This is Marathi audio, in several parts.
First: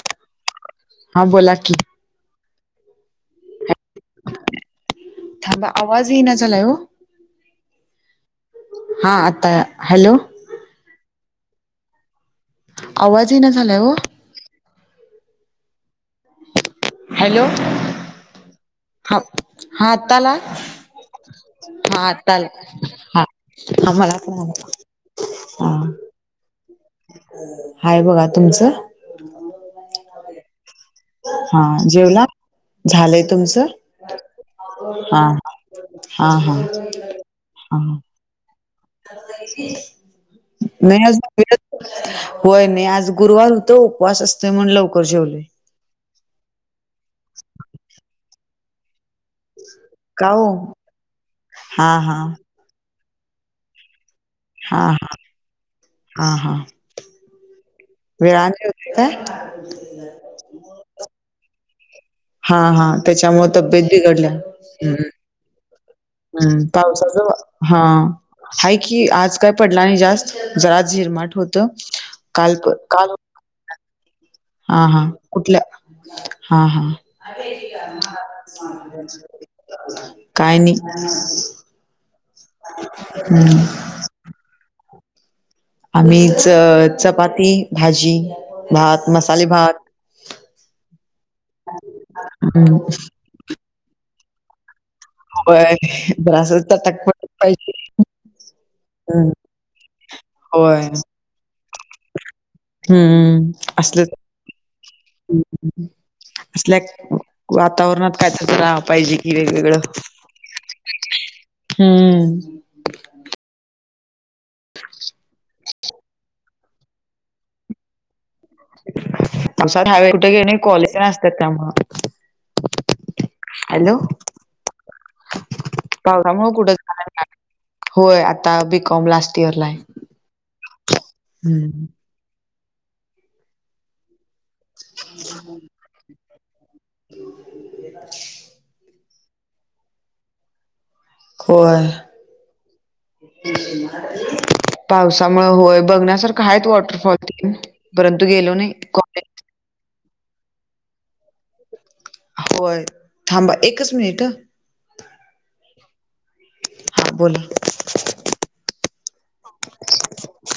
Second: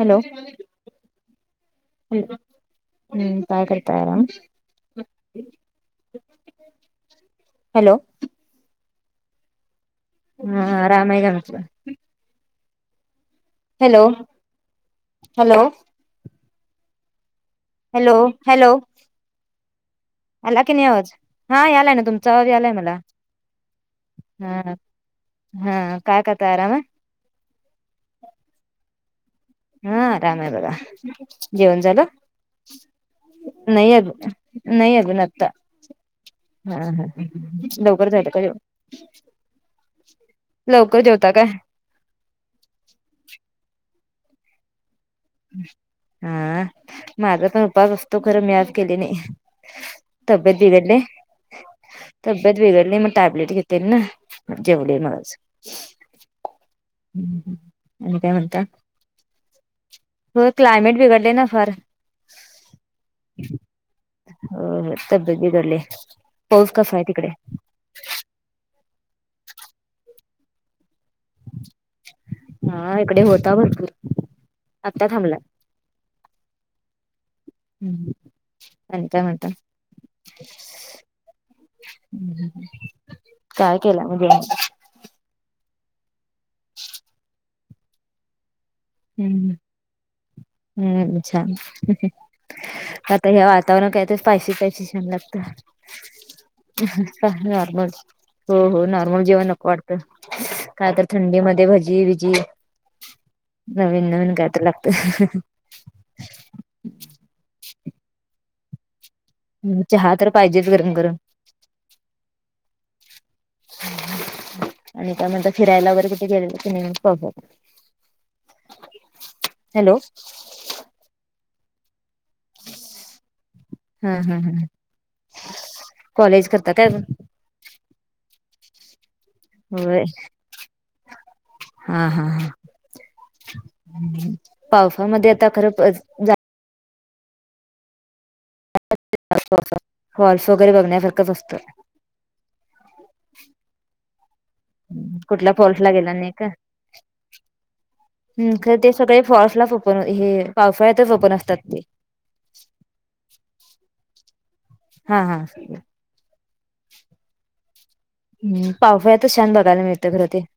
हॅलो हा बोला की हम्म काय कर थांबा. आवाज येईना झालाय वो. हॅलो. हा आता, हॅलो. हा आराम हाय घरातलं. आवाज येइना झाला. Hello. Hello. Hello. Hello, hello. हा हा आता आला? की नाही आवाज यालाय ना हा तुमचा आता आवाज आला. यालाय मला हा. आम्हाला पण हा आले. [inaudible] हा काय करता? आराम. हाय बघा तुमचं. हा आराम आहे बघा. हा जेवण झालं? जेवला झालंय तुमचं नही अजून. नाही अजून हा आता. हा हा हा लवकर झायल का जेव [unintelligible] लवकर नाही जेवता अजून काय ईडच होय मी आज गुरुवार होतो. उपवास असतोय म्हणून लवकर जेवलोय. हा माझा पण उपास असतो खरं. मी आज केले नाही. का ओ त्बतले बिघडली. हा हा तब्येत बीगडले म टॅबलेट घेते ना. हा जेवले हा म आज. [unintelligible] वेळा आपले होते का? - [unintelligible] होय क्लायमेट बिघडले ना फार. हा... हा... त्याच्यामुळे तब्येत बिघडल्या. [inaudible] बगले हम्म... पावसाच हा... आहे की, आज काय पडला नाही जास्त जरा झिरमाट होत. काल.. हा काल [unintelligible] हा... हा... आत्ता थांबला कुठल्या हा... हा आणि काय म्हणता काय नाही हं. काय केलं आम्ही च चपाती भाजी भात, मसाले हम्म.. भात. हम्म.. छान हं. हे वातावरण काय तर पायशी, पायाशी, छान लागत होय. जरासं चटकपटक [unintelligible] पाहिजे. नॉर्मल हों हों [unintelligible] नॉर्मल हं. जेवण अपार्टमेंट [inaudible] होय. काय तरं. - थंडी मध्यें अ.. भजीई... गीजीई.. - अहम्मं्...... - नवीन नवीन कायतर लागतं. - असल्याक वातावरणात कायच [unintelligible] च रा पाहिजे. - वेगवेगळं चहा तर पाहिजेच गरम गरम [inaudible] हम्म आणि, त्या म्हणत फिरायला वगैरे किठे गेले. तर तेन पळतात [unintelligible] हॅलो तसाटोयक्ट घेणे कॉलेजला असतातकांमग. - [unintelligible] हम्ं हम्ं हम्ं. - [unintelligible] कॉलेज पावसामुळे करता कुठं कायं? अजून. - होय, अ.. आतां बी. कॉम ला. असते. होंय [unintelligible] [unintelligible] हम्म हां हां हांआ. - [unintelligible] पावसामध्ये आता घर ब झा. - [unintelligible] फॉल्स वगैरे बघण्यासाठी. - होयं. [unintelligible] - [unintelligible] पावसामुळे कुठला वौय फॉल्स ला गेला नाही बघण्यासारखं का? आहे. वॉटरफॉल त परंतु गेलो नां कॉनी. - पण. हे पावसाळ्यांतच ओपन असतात. ते कीं. - [unintelligible] होयं. थांबा एकचं मिनिट. अ.... - हां... अ. हां.... अ. - [unintelligible] हां अ बौल. - हम्... पावसाळ्यात त छान बघायला मिळतं. खरं ते. -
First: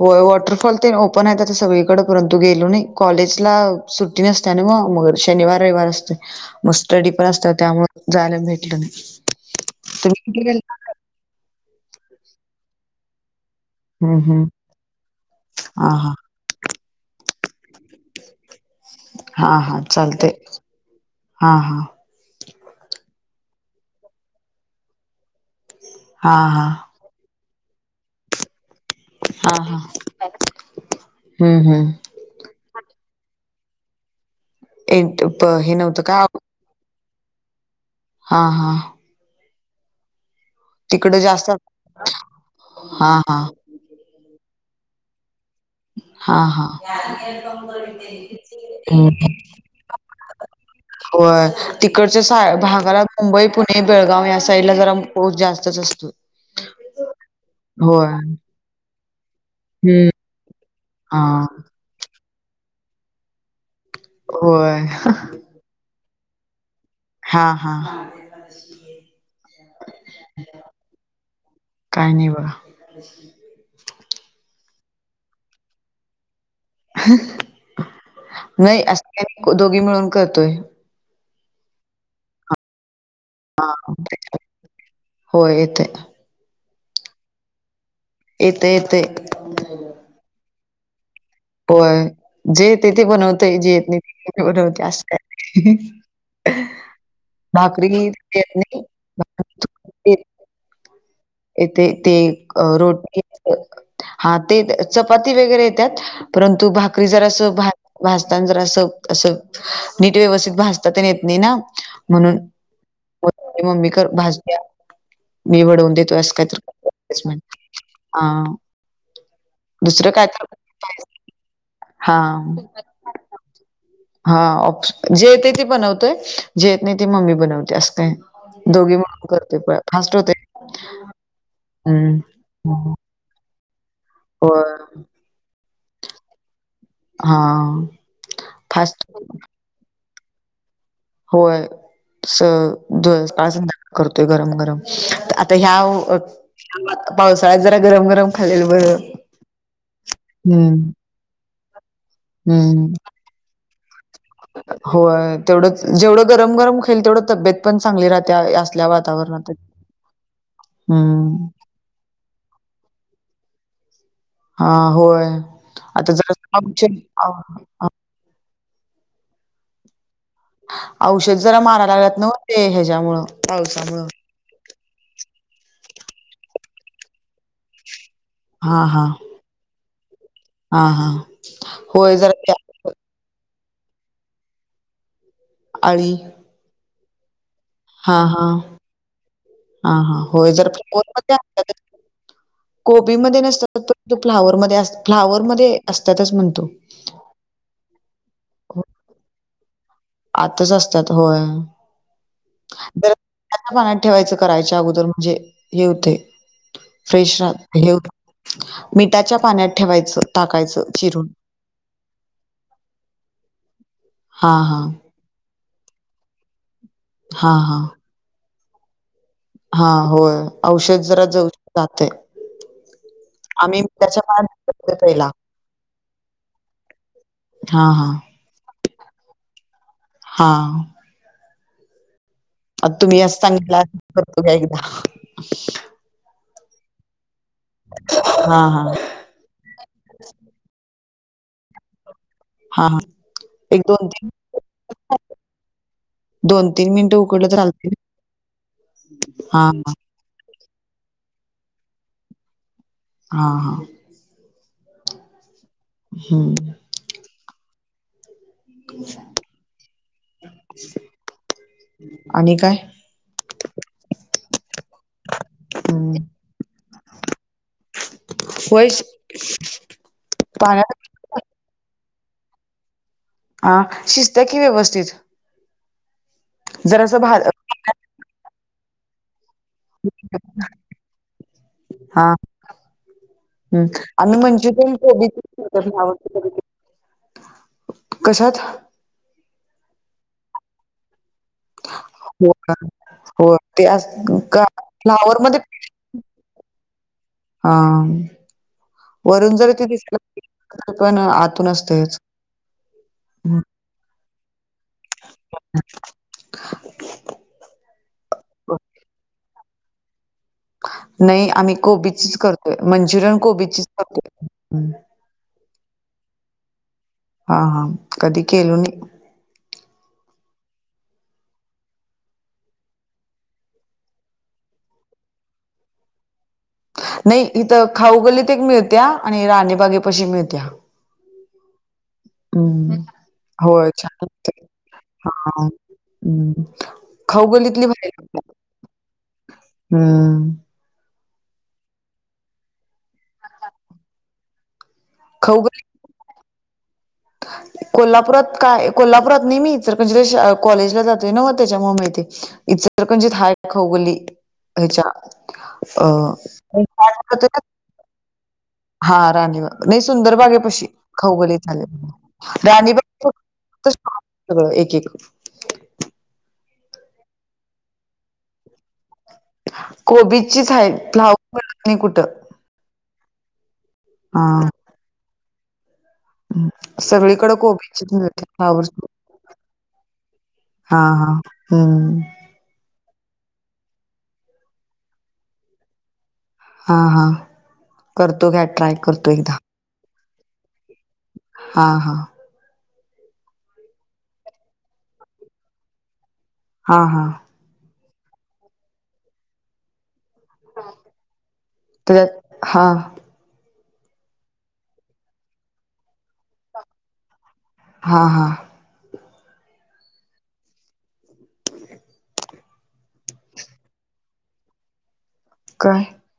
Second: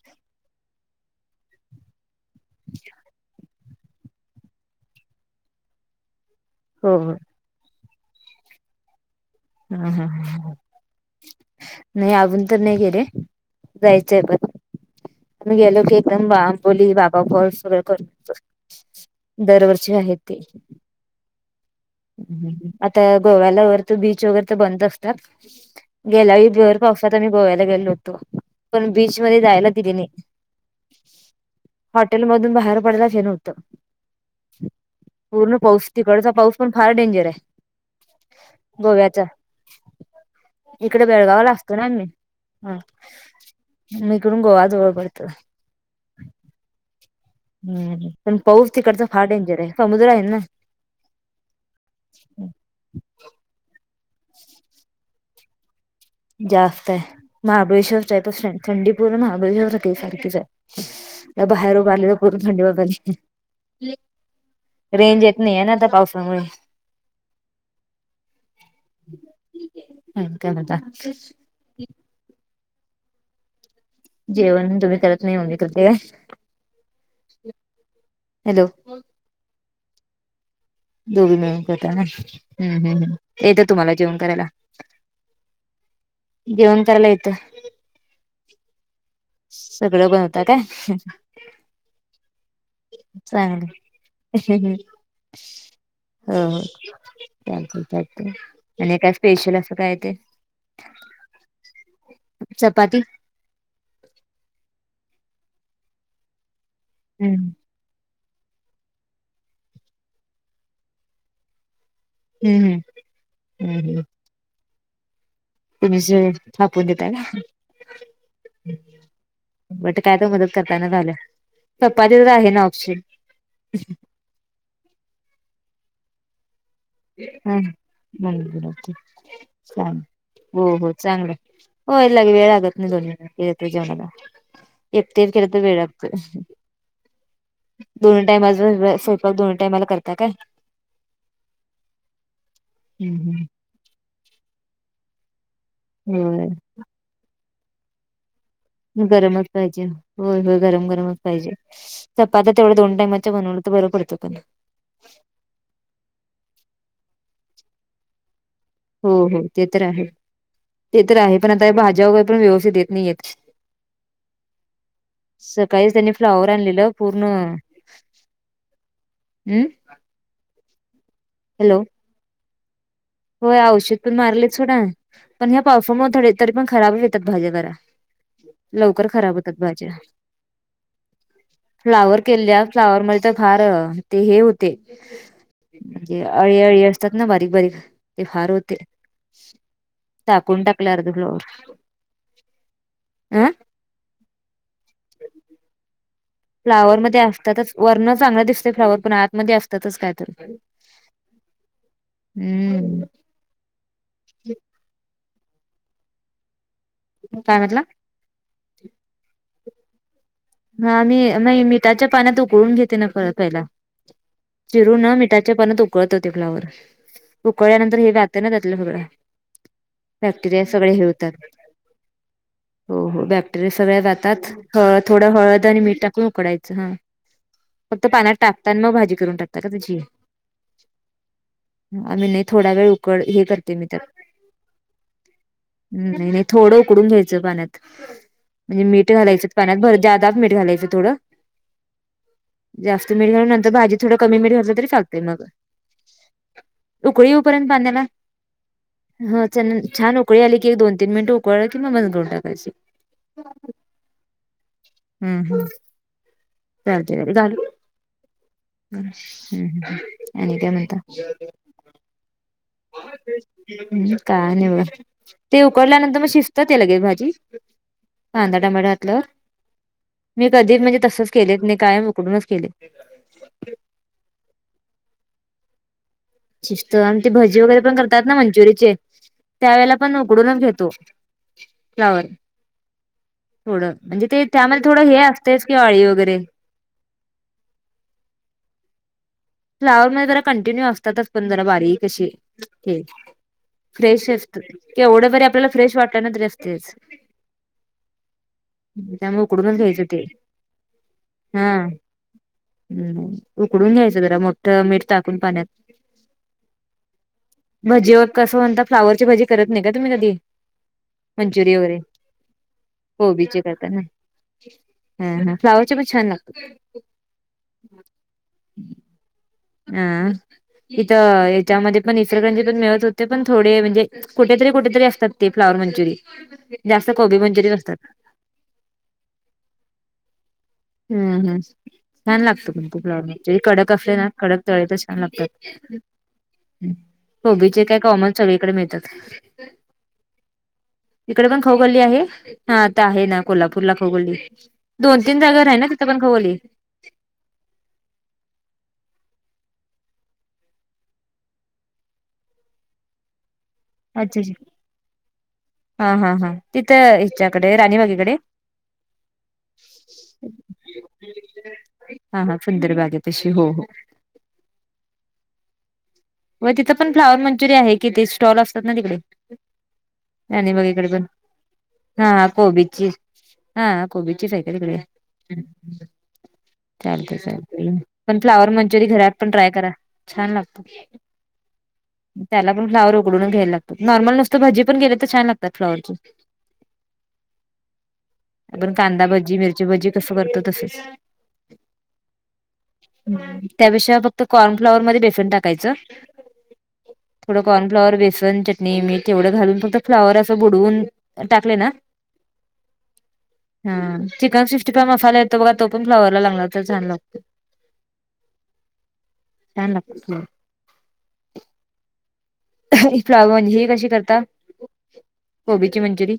होयं, वॉटरफॉल ते ओपन आहे. आता सगळीकडे परंतु गेलो नाही कॉलेजला सुट्टी नसते आणि मगं- मग शनिवार रविवार असते. मग हो स्टर्डी हो पण असत. त्यामुळं - जायला भेटले नाही. - हां... हा... ह.. नाही. अजून तर्ं नाही गेले, हम्म जायचंय हम्म पणं. आणि गेलो हा की हा एकदमं, बांबोलीअ बाबा फॉल्स सगळ करून. - हा हा दरवर्षी आहेत चालतंय तें. हा हा - आता गोव्याला वरत बीच, वगैरे बंद असतात. - हा गेल्या वेळी, हा भर पावसात आम्ही गोव्याला गेलो होतो. पण, बीचमध्ये जायला दिले नाही. - [unintelligible] हम्म्ं हम्म्ं. - हृयलूमधून [inaudible] बाहेर पडच हे [inaudible] एक पूर्ण हे पाऊस नव्हतं का तिकडचा पाऊस. - पणं फार् डेंजर आहे. हा हा गोव्याचा. - ईकडे तिकडं जास्त बेळगावला असतो ना. आ हा हा [inaudible] इकडून गोवा जवळ पडतो. - हां हां. [unintelligible] हम्म पण पाऊस तिकडचा फार डेंजर आहे समुद्र हाय ना? होय तिकडच्या सा भागाला मुंबई, पुणे, बेळगांव या साईडला जरा पाऊस जास्तचं असतो. जास्ताय. महाबळेश्वर होय टाईप चाय थंडी पूर्ण महाबळेश्वरं [unintelligible] हम्म सारखीचाय. हा त्या बाहेर उभ रहोल्या करू थंडी वाजाली. होय रेंज येत नाही आहे नां आता पावसामुळे. [inaudible] हा हा आणि काय म्हणता? काई नाही बघा. जेवणं तुम्ही करत नाही ममी करते काय? हॅलो नाही असतेत दोघी मिळून करतोय. दोघी मिळून करता काय? हम्म हम्म हमम् हा [unintelligible] होय येतोय. जेवण करायला येतं. येतय -येतय. सगळं बनवता कायं? होय जे येतय ते बनवतय. चांगलं जे येत नही बनवते अस काय ह ह चालतयं भाकरी चालतयं. येत नाही आणि काय स्पेशलं असं काय येतय? येतय ते अ रोटी येत हा ते चपाती वगैरे येतात परंतु भाकरी जरा हम्म असं भा भाजताना जरा अस असं नीट व्यवस्थित भाजता तेन येत नाही ना? म्हणून हम्म [unintelligible] हम्म मम्मी हम्म खर भाजत्या. मी वडवून तुम्हीच देतो असं काही थापून देताय का तर [unintelligible] हा. बट काय तर मदत करताय ना झालं. सप्पाची तर आहे ना ऑप्शन? हा ऑप्श जे येते ते बनवतोय. जे येत नाही ते मम्मी ह बनवत्या. असं काय म्हणून दोघी मिळून करतोय परत चांग फास्ट होतय. हो हो चांगलाय होय लगे वेळ लागत नाही हं. दोन मिंट जेवणाला होय एकट्यान केल तर वेळ लागतोय. हां दोन्ही टाईमाच फास्ट स्वयंपाक दोन टाईमाला करता काय? होय स द हम्म हम्म. सकाळ -संध्याकाळ करतोय गरम -गरम आता ह्या उ होय पावसाळ्यात जरा गरम गरम खालेल गरमच पाहिजेल. होय होय गरम हम्म गरमच पाहिजे. चपात्या तेवढ्या हम्म. दोन टाइमा च्या बनवल्या तर बर पडतात आणि. होय तेवढंच जेवढं गरम गरम खईल तेवढं तब्येत पण चांगली राहत्या अस हो हो ते तर आहे ते तर आहे हम्म. पण आता भाज्या वगैर पण व्यवस्थित येत नाही येत. हा होय सकाळीच त्यांनी आता जरा फ्लॉवर आणलेलं औषध पूर्ण औ औ अम्म औषध जरा मारा लागल्यात नव्ह ते ह्याच्यामुळं. होय औषध पावसामुळं. पण मारलेच सोडा पण ह्या पावसामुळ थोड्या तरी पण खराब येतात भाज्या जरा. हा हा लवकर खराब होत्यात भाज्या. हा हा. होय फ्लावर जरा त्या केल्या फ्लावर मध्ये तर फार ते हे होते. आळी. म्हणजे अळी -अळी असतात ना बारीक -बारीक. हा ते हा फार होते हा हा होय टाकून जरा टाकले [unintelligible] अर्ध फ्लॉवर अणत्यात ग. कोबीमध्ये अ नसतात. पर फ्लावर मधे असतात. फ्लावर मध्ये असतातच म्हण.. फ्लावर मध्ये असतातच वरण चांगलं दिसतय फ्लावर पण आतमध्ये असतातच काय तर आतच असतात होय. हम्म. त्या त्या [unintelligible] त ठेवायचं करायच्या अगोदर म्हणजे हे होतय. फ्रेश काय म्हटला राह [unintelligible] मिठाच्या पाण्यात ठेवायचं. टाकायचं हानी चिरून नाही मिठाच्या पाण्यात उकळून घेते ना प पहिला. हा हा चिरून मिठाच्या पाण्यात उकळत ते फ्लावर, हा हा उकळल्यानंतर हे जाते ना त्यातलं सगळं. हा होय बॅक्टेरिया सगळे औषध हे जरा होतात जऊ जातय. हो हो बॅक्टेरिया आम्ही सगळ्या मिठाच्या जतात पाण्यात करतोय हळद पहिला थोडं हळद आणि मीठ टाकून उकडायचं हा. हा फक्त हा पाण्यात टाकता आणि मग भाजी करून टाकता का त्याची. हा. आम्ही नाही थोड्या वेळ आता तुम्ही उकड असं हे करते सांगितला मी तर करतो का एकदा नाही नाही थोडं उकडून घ्यायचं पाण्यात हा हा म्हणजे मीठ घालायचं पाण्यात भर ज्यादाच मिठ घालायचं थोडं. हा हा जास्त मिठ घाल नंतर एक भाजी दोन थोडं तीन कमी मिठ घातल तरी चालतंय मग. दोन तीन मिनिटं उकळी येऊ उकडलं तर पर्यंत चालते पाण्याला. हा हा उकळी आली की एक दोन तीन मिनिट उकळ कि मग बंद करून टाकायच. हा हा. हम्म हम्म. हम्म. चालते [unintelligible] आणि काय म्हणता. आणि काय? हम् काय नाही ब, ते हम्म उकडल्यानंतर मग शिजत ते लगे भाजी. कांदा होय टोमॅटो घातल्यावर, मी कधी म्हणजे पाण्यात तसच केलेत नाही कायम उकडूनच केले. आ शिजत्या की व्यवस्थित. शिस्त जर असं आणि ते भा भजी वगैरे पण करतात ना मंचूरिचे. त्यावेळेला पण उकडूनच घेतो, फ्लॉवर. हा हम्म थोडं म्हणजे आम्ही ते त्यामध्ये मंचुरियन थोडं हे कोबी असतयच कि [unintelligible] वगैरे. कशात? फ्लॉवर मध्ये जरा कंटिन्यू असतातच पण जरा बारीक अशे, हो का? ते. हो ते अस- फ्रेश असत का- केवढं फ्लावर जरी मध्ये आपल्याला फ्रेश वाटलं ना तरी असतेच. हा त्यामुळे वरून जरी उकडूनच ते दि घ्यायचं [unintelligible] पण आतून हा असतेच. हम्म, उकडून घ्यायचं जरा मग. मीठ टाकून पाण्यात, भजीवर कस म्हणता फ्लॉवर ची भजी. करत नाही का तुम्ही कधी. नाही आम्ही मंचुरी वगैरे कोबीचीच करतोय मंचुरियन कोबीचीच करतोय. हम हम फ्लॉवर चे पण छान लागते. हा हा कधी केलो नाही. आ इथं याच्यामध्ये पण इचलकरंजी पण मिळत होते पण थोडे म्हणजे कुठेतरी कुठेतरी असतात ते फ्लॉवर मंचुरि. नाही इथं खाऊ गल्लीत एक मिळत्या आणि राणी बागेपाशी मिळत्या. हम् हम, छान लागतं पण तो हम्म फ्लॉवर मंचुरी होय कडक असते छान ना लागते कडक त [unintelligible] छान हा लागतात. हम्म खाऊ कोबीचे गल्लीतली काय कॉमन भा सगळीकडे मिळतात [unintelligible] हम्म. इकडे पण खाऊ गल्ली आहे. हा आता आहे ना कोल्हापूरला खाऊ गल्ली, दोन तीन जागा आहे खाऊगली ना तिथं पण खाऊ गल्ली. कोल्हापुरात काय कोल्हापुरात नाही मी तर इचलकरंजीला शा कॉलेजला जातोय ना मग त्याच्यामुळे माहिती इचलकरंजीत हाय खाऊ गल्लीत अच्छा अच्छा. ह्याच्या अ... हा हा हा तिथं [inaudible] हिच्याकडे राणीबागेकडे. हा राणीबाग नाही सुंदर बागेपशी खाऊ गल्लीत झाले. हा हा सुंदर बागे पाशी हो हो सगळं एक एक व तिथं पण फ्लावर मंचुरिइ आहे कि ते स्टॉल असतात ना तिकडे कोबीचीच आहे राणीबागेकडं पण फ्लावर मिळत नाही कुठं हा कोबीची हा हा कोबीचीच हाय का तिकडे चालत सगळीकडे चालते कोबीचीच पण मिळते फ्लावर मंचुरीय घरात पण ट्राय करा छान लागत. हांम्म त्याला पण फ्लावर उकडून घ्यायला लागतो नॉर्मल नुसतं भाजी पण गेली तर छान लागतात फ्लावरचे हा हा करतो घ्या आपण ट्राय कांदा करतो भजी एकदा. मिरची भजी कसं करतो तसंच हा हा हम्म त्याशिवाय फक्त कॉर्नफ्लावर मध्ये बेसन टाकायचं हा हा थोड कॉर्नफ्लॉवर बेसन चटणी मीठ तेवढं घालून फक्त फ्लाॅवर असं बुडवून टाकले ना. त्याच्यात हा हा चिकन सिक्टी फाय मसाला येतो बघा तो पण फ्लाॅवरला लावला तर छान लागतो. हा हा छान लागतं हां [unintelligible] ही फ्लाॅवर अन् ही कशी करता गोबीची काय मंचुरी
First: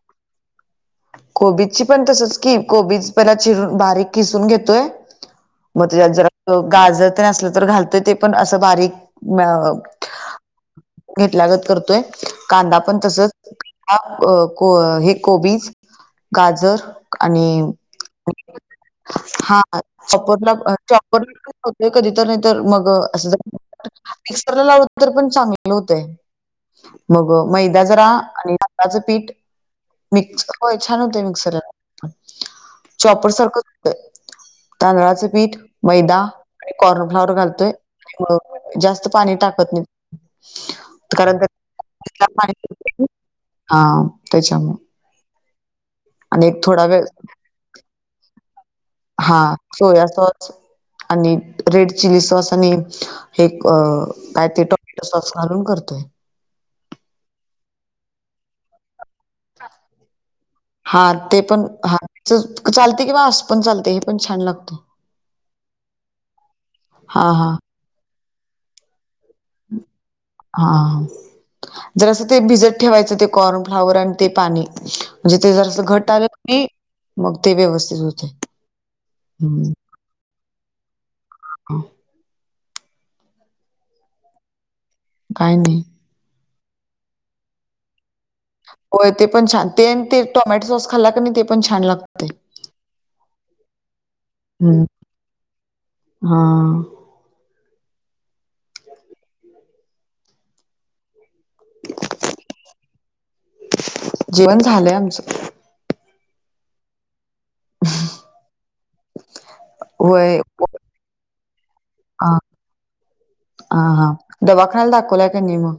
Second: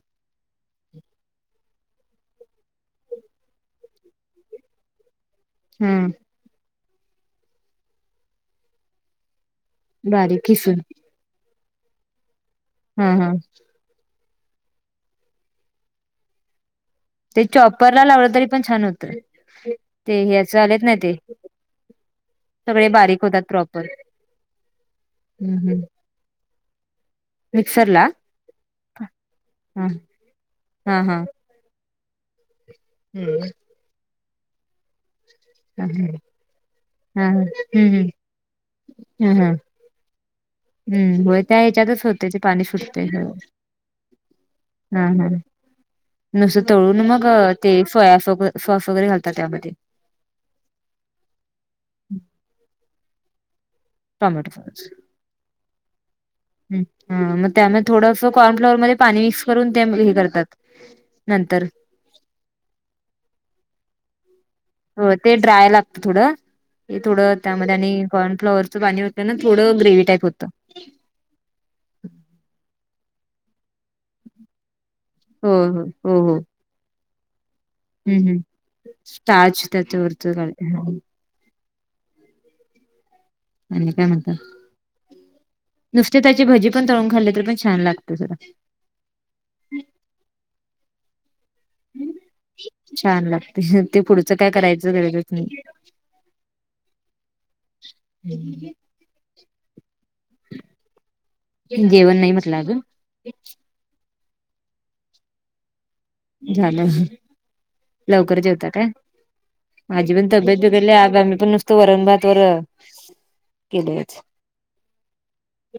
कोबीची पण तसंच की कोबीज परत शिजवून बारीक किसून घेतोय. मग हम त्यात जर गाजर तर असलं तर घालतं ते पण असं बारीक [inaudible] बारीक किसून घेतल्यागत करतोय कांदा पण हा हा तसचं आ अन् को हे कोबीज गाजर आणि ते चॉपरला लावलं तरी पण छान होतं हा [inaudible] ते ह्याच आलेत ना ते चाॅपर तय कधी तर नाही तर मग सगळे बारीक असं होतात जर प्रॉपर मिक्सरला लावत तरी पण हम्म चांगलं हम्म होतय मग मैदा मिक्सरला जरा आणि गव्हाचं पीठ हा मिक्सय छान हा हा होते मग. हा चॉपर सारख कुठं हे तांदळाच पीठ हा मैदा आणि कॉर्नफ्लाॉवर घालतोय हम्म मग जास्त पाणी हम्म टाकत नाही. हम्म कारण होय त्या ह्याच्यातचं त्याला होतं ते पाणी सुटतंय सुटतय ना. हो हा त्याच्यामुळे हा ह आणि एक नुसत थोडा तळून वेळ मग ते सोयास सॉस वगैरे घालतात हा त्यामध्ये सोया सॉस आणि रेड चिली सॉस आणि हे क काय टोमॅटो ते टोमॅटो सॉस घालून करतोय. हम्म हं मग त्यामध्ये थोडंस कॉर्न फ्लॉवररमध्ये पाणी मिक्स करून त्या हे करतात. हा ते पण नंतर हा चालते किंवा आस पण चालते हे पण छान लागते. हो ते ड्राय लागत थोडं ते हा थोडं हा त्यामध्ये आणि कॉनफ्लॉवरचं पाणी होतं ना थोडं ग्रेवी टाईप होतं. हा जसं ते भिजत ठेवायचं ते कॉर्नफ्लावर अन् ते पाणी म्हणजे ते हो हो जरासं घट हो आलं हो की मग ते व्यवस्थित हम्म होते हम्म स्टॅच त्याच बरत ह [inaudible] हो आणि काय म्हणता. काही नाही. नुसते त्याची भजी पण तळून खाल्ले तर पण छान लागत जरा. होय ते पण छान ते ते टोमॅटो सॉस खाल्ला का ते. पण छान लागते छान लागते ते पुढचं काय हम्म करायचं गरजच नाही. हा हम् जेवण नाही म्हटलं अजून. अ जेवण झालंय आमचं. झालं लवकर जेवता काय? माझी पण होय तब्येत बीघडल्या आज आम्ही पण नुसतं वरंण भात हा वर.... हा हा केलंच दवाखान्याला दाखवला काय नाही मग.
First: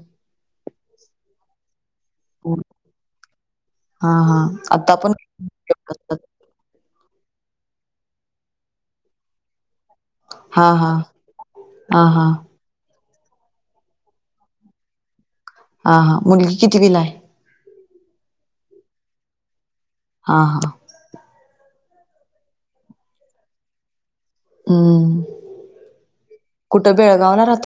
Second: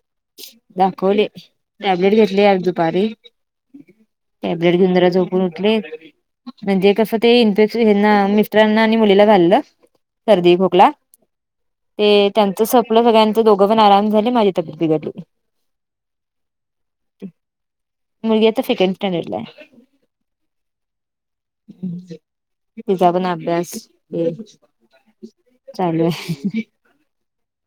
दाखवले टॅब्लेट घेतले दुपारी हा हा टॅब्लेट घेऊन आता जरा पण झो... उठले म्हणजे कसं ते इन्फेक्शन मिस्ट्रांना आणि मुलीला झालेलं. सर्दी हा खोकला हा हा ते हा त्यां.... संपलं बघा ति दोघंपण आराम झाले माझी तब्येत बिघडल. हा हा मुलगी कितीवीला आहे. मुलगी आता सेकन्ड स्टँडरला आहे. हा हा तिचा पण अभ्यास ये. चालू आहे. कुठ बेळगावला राहता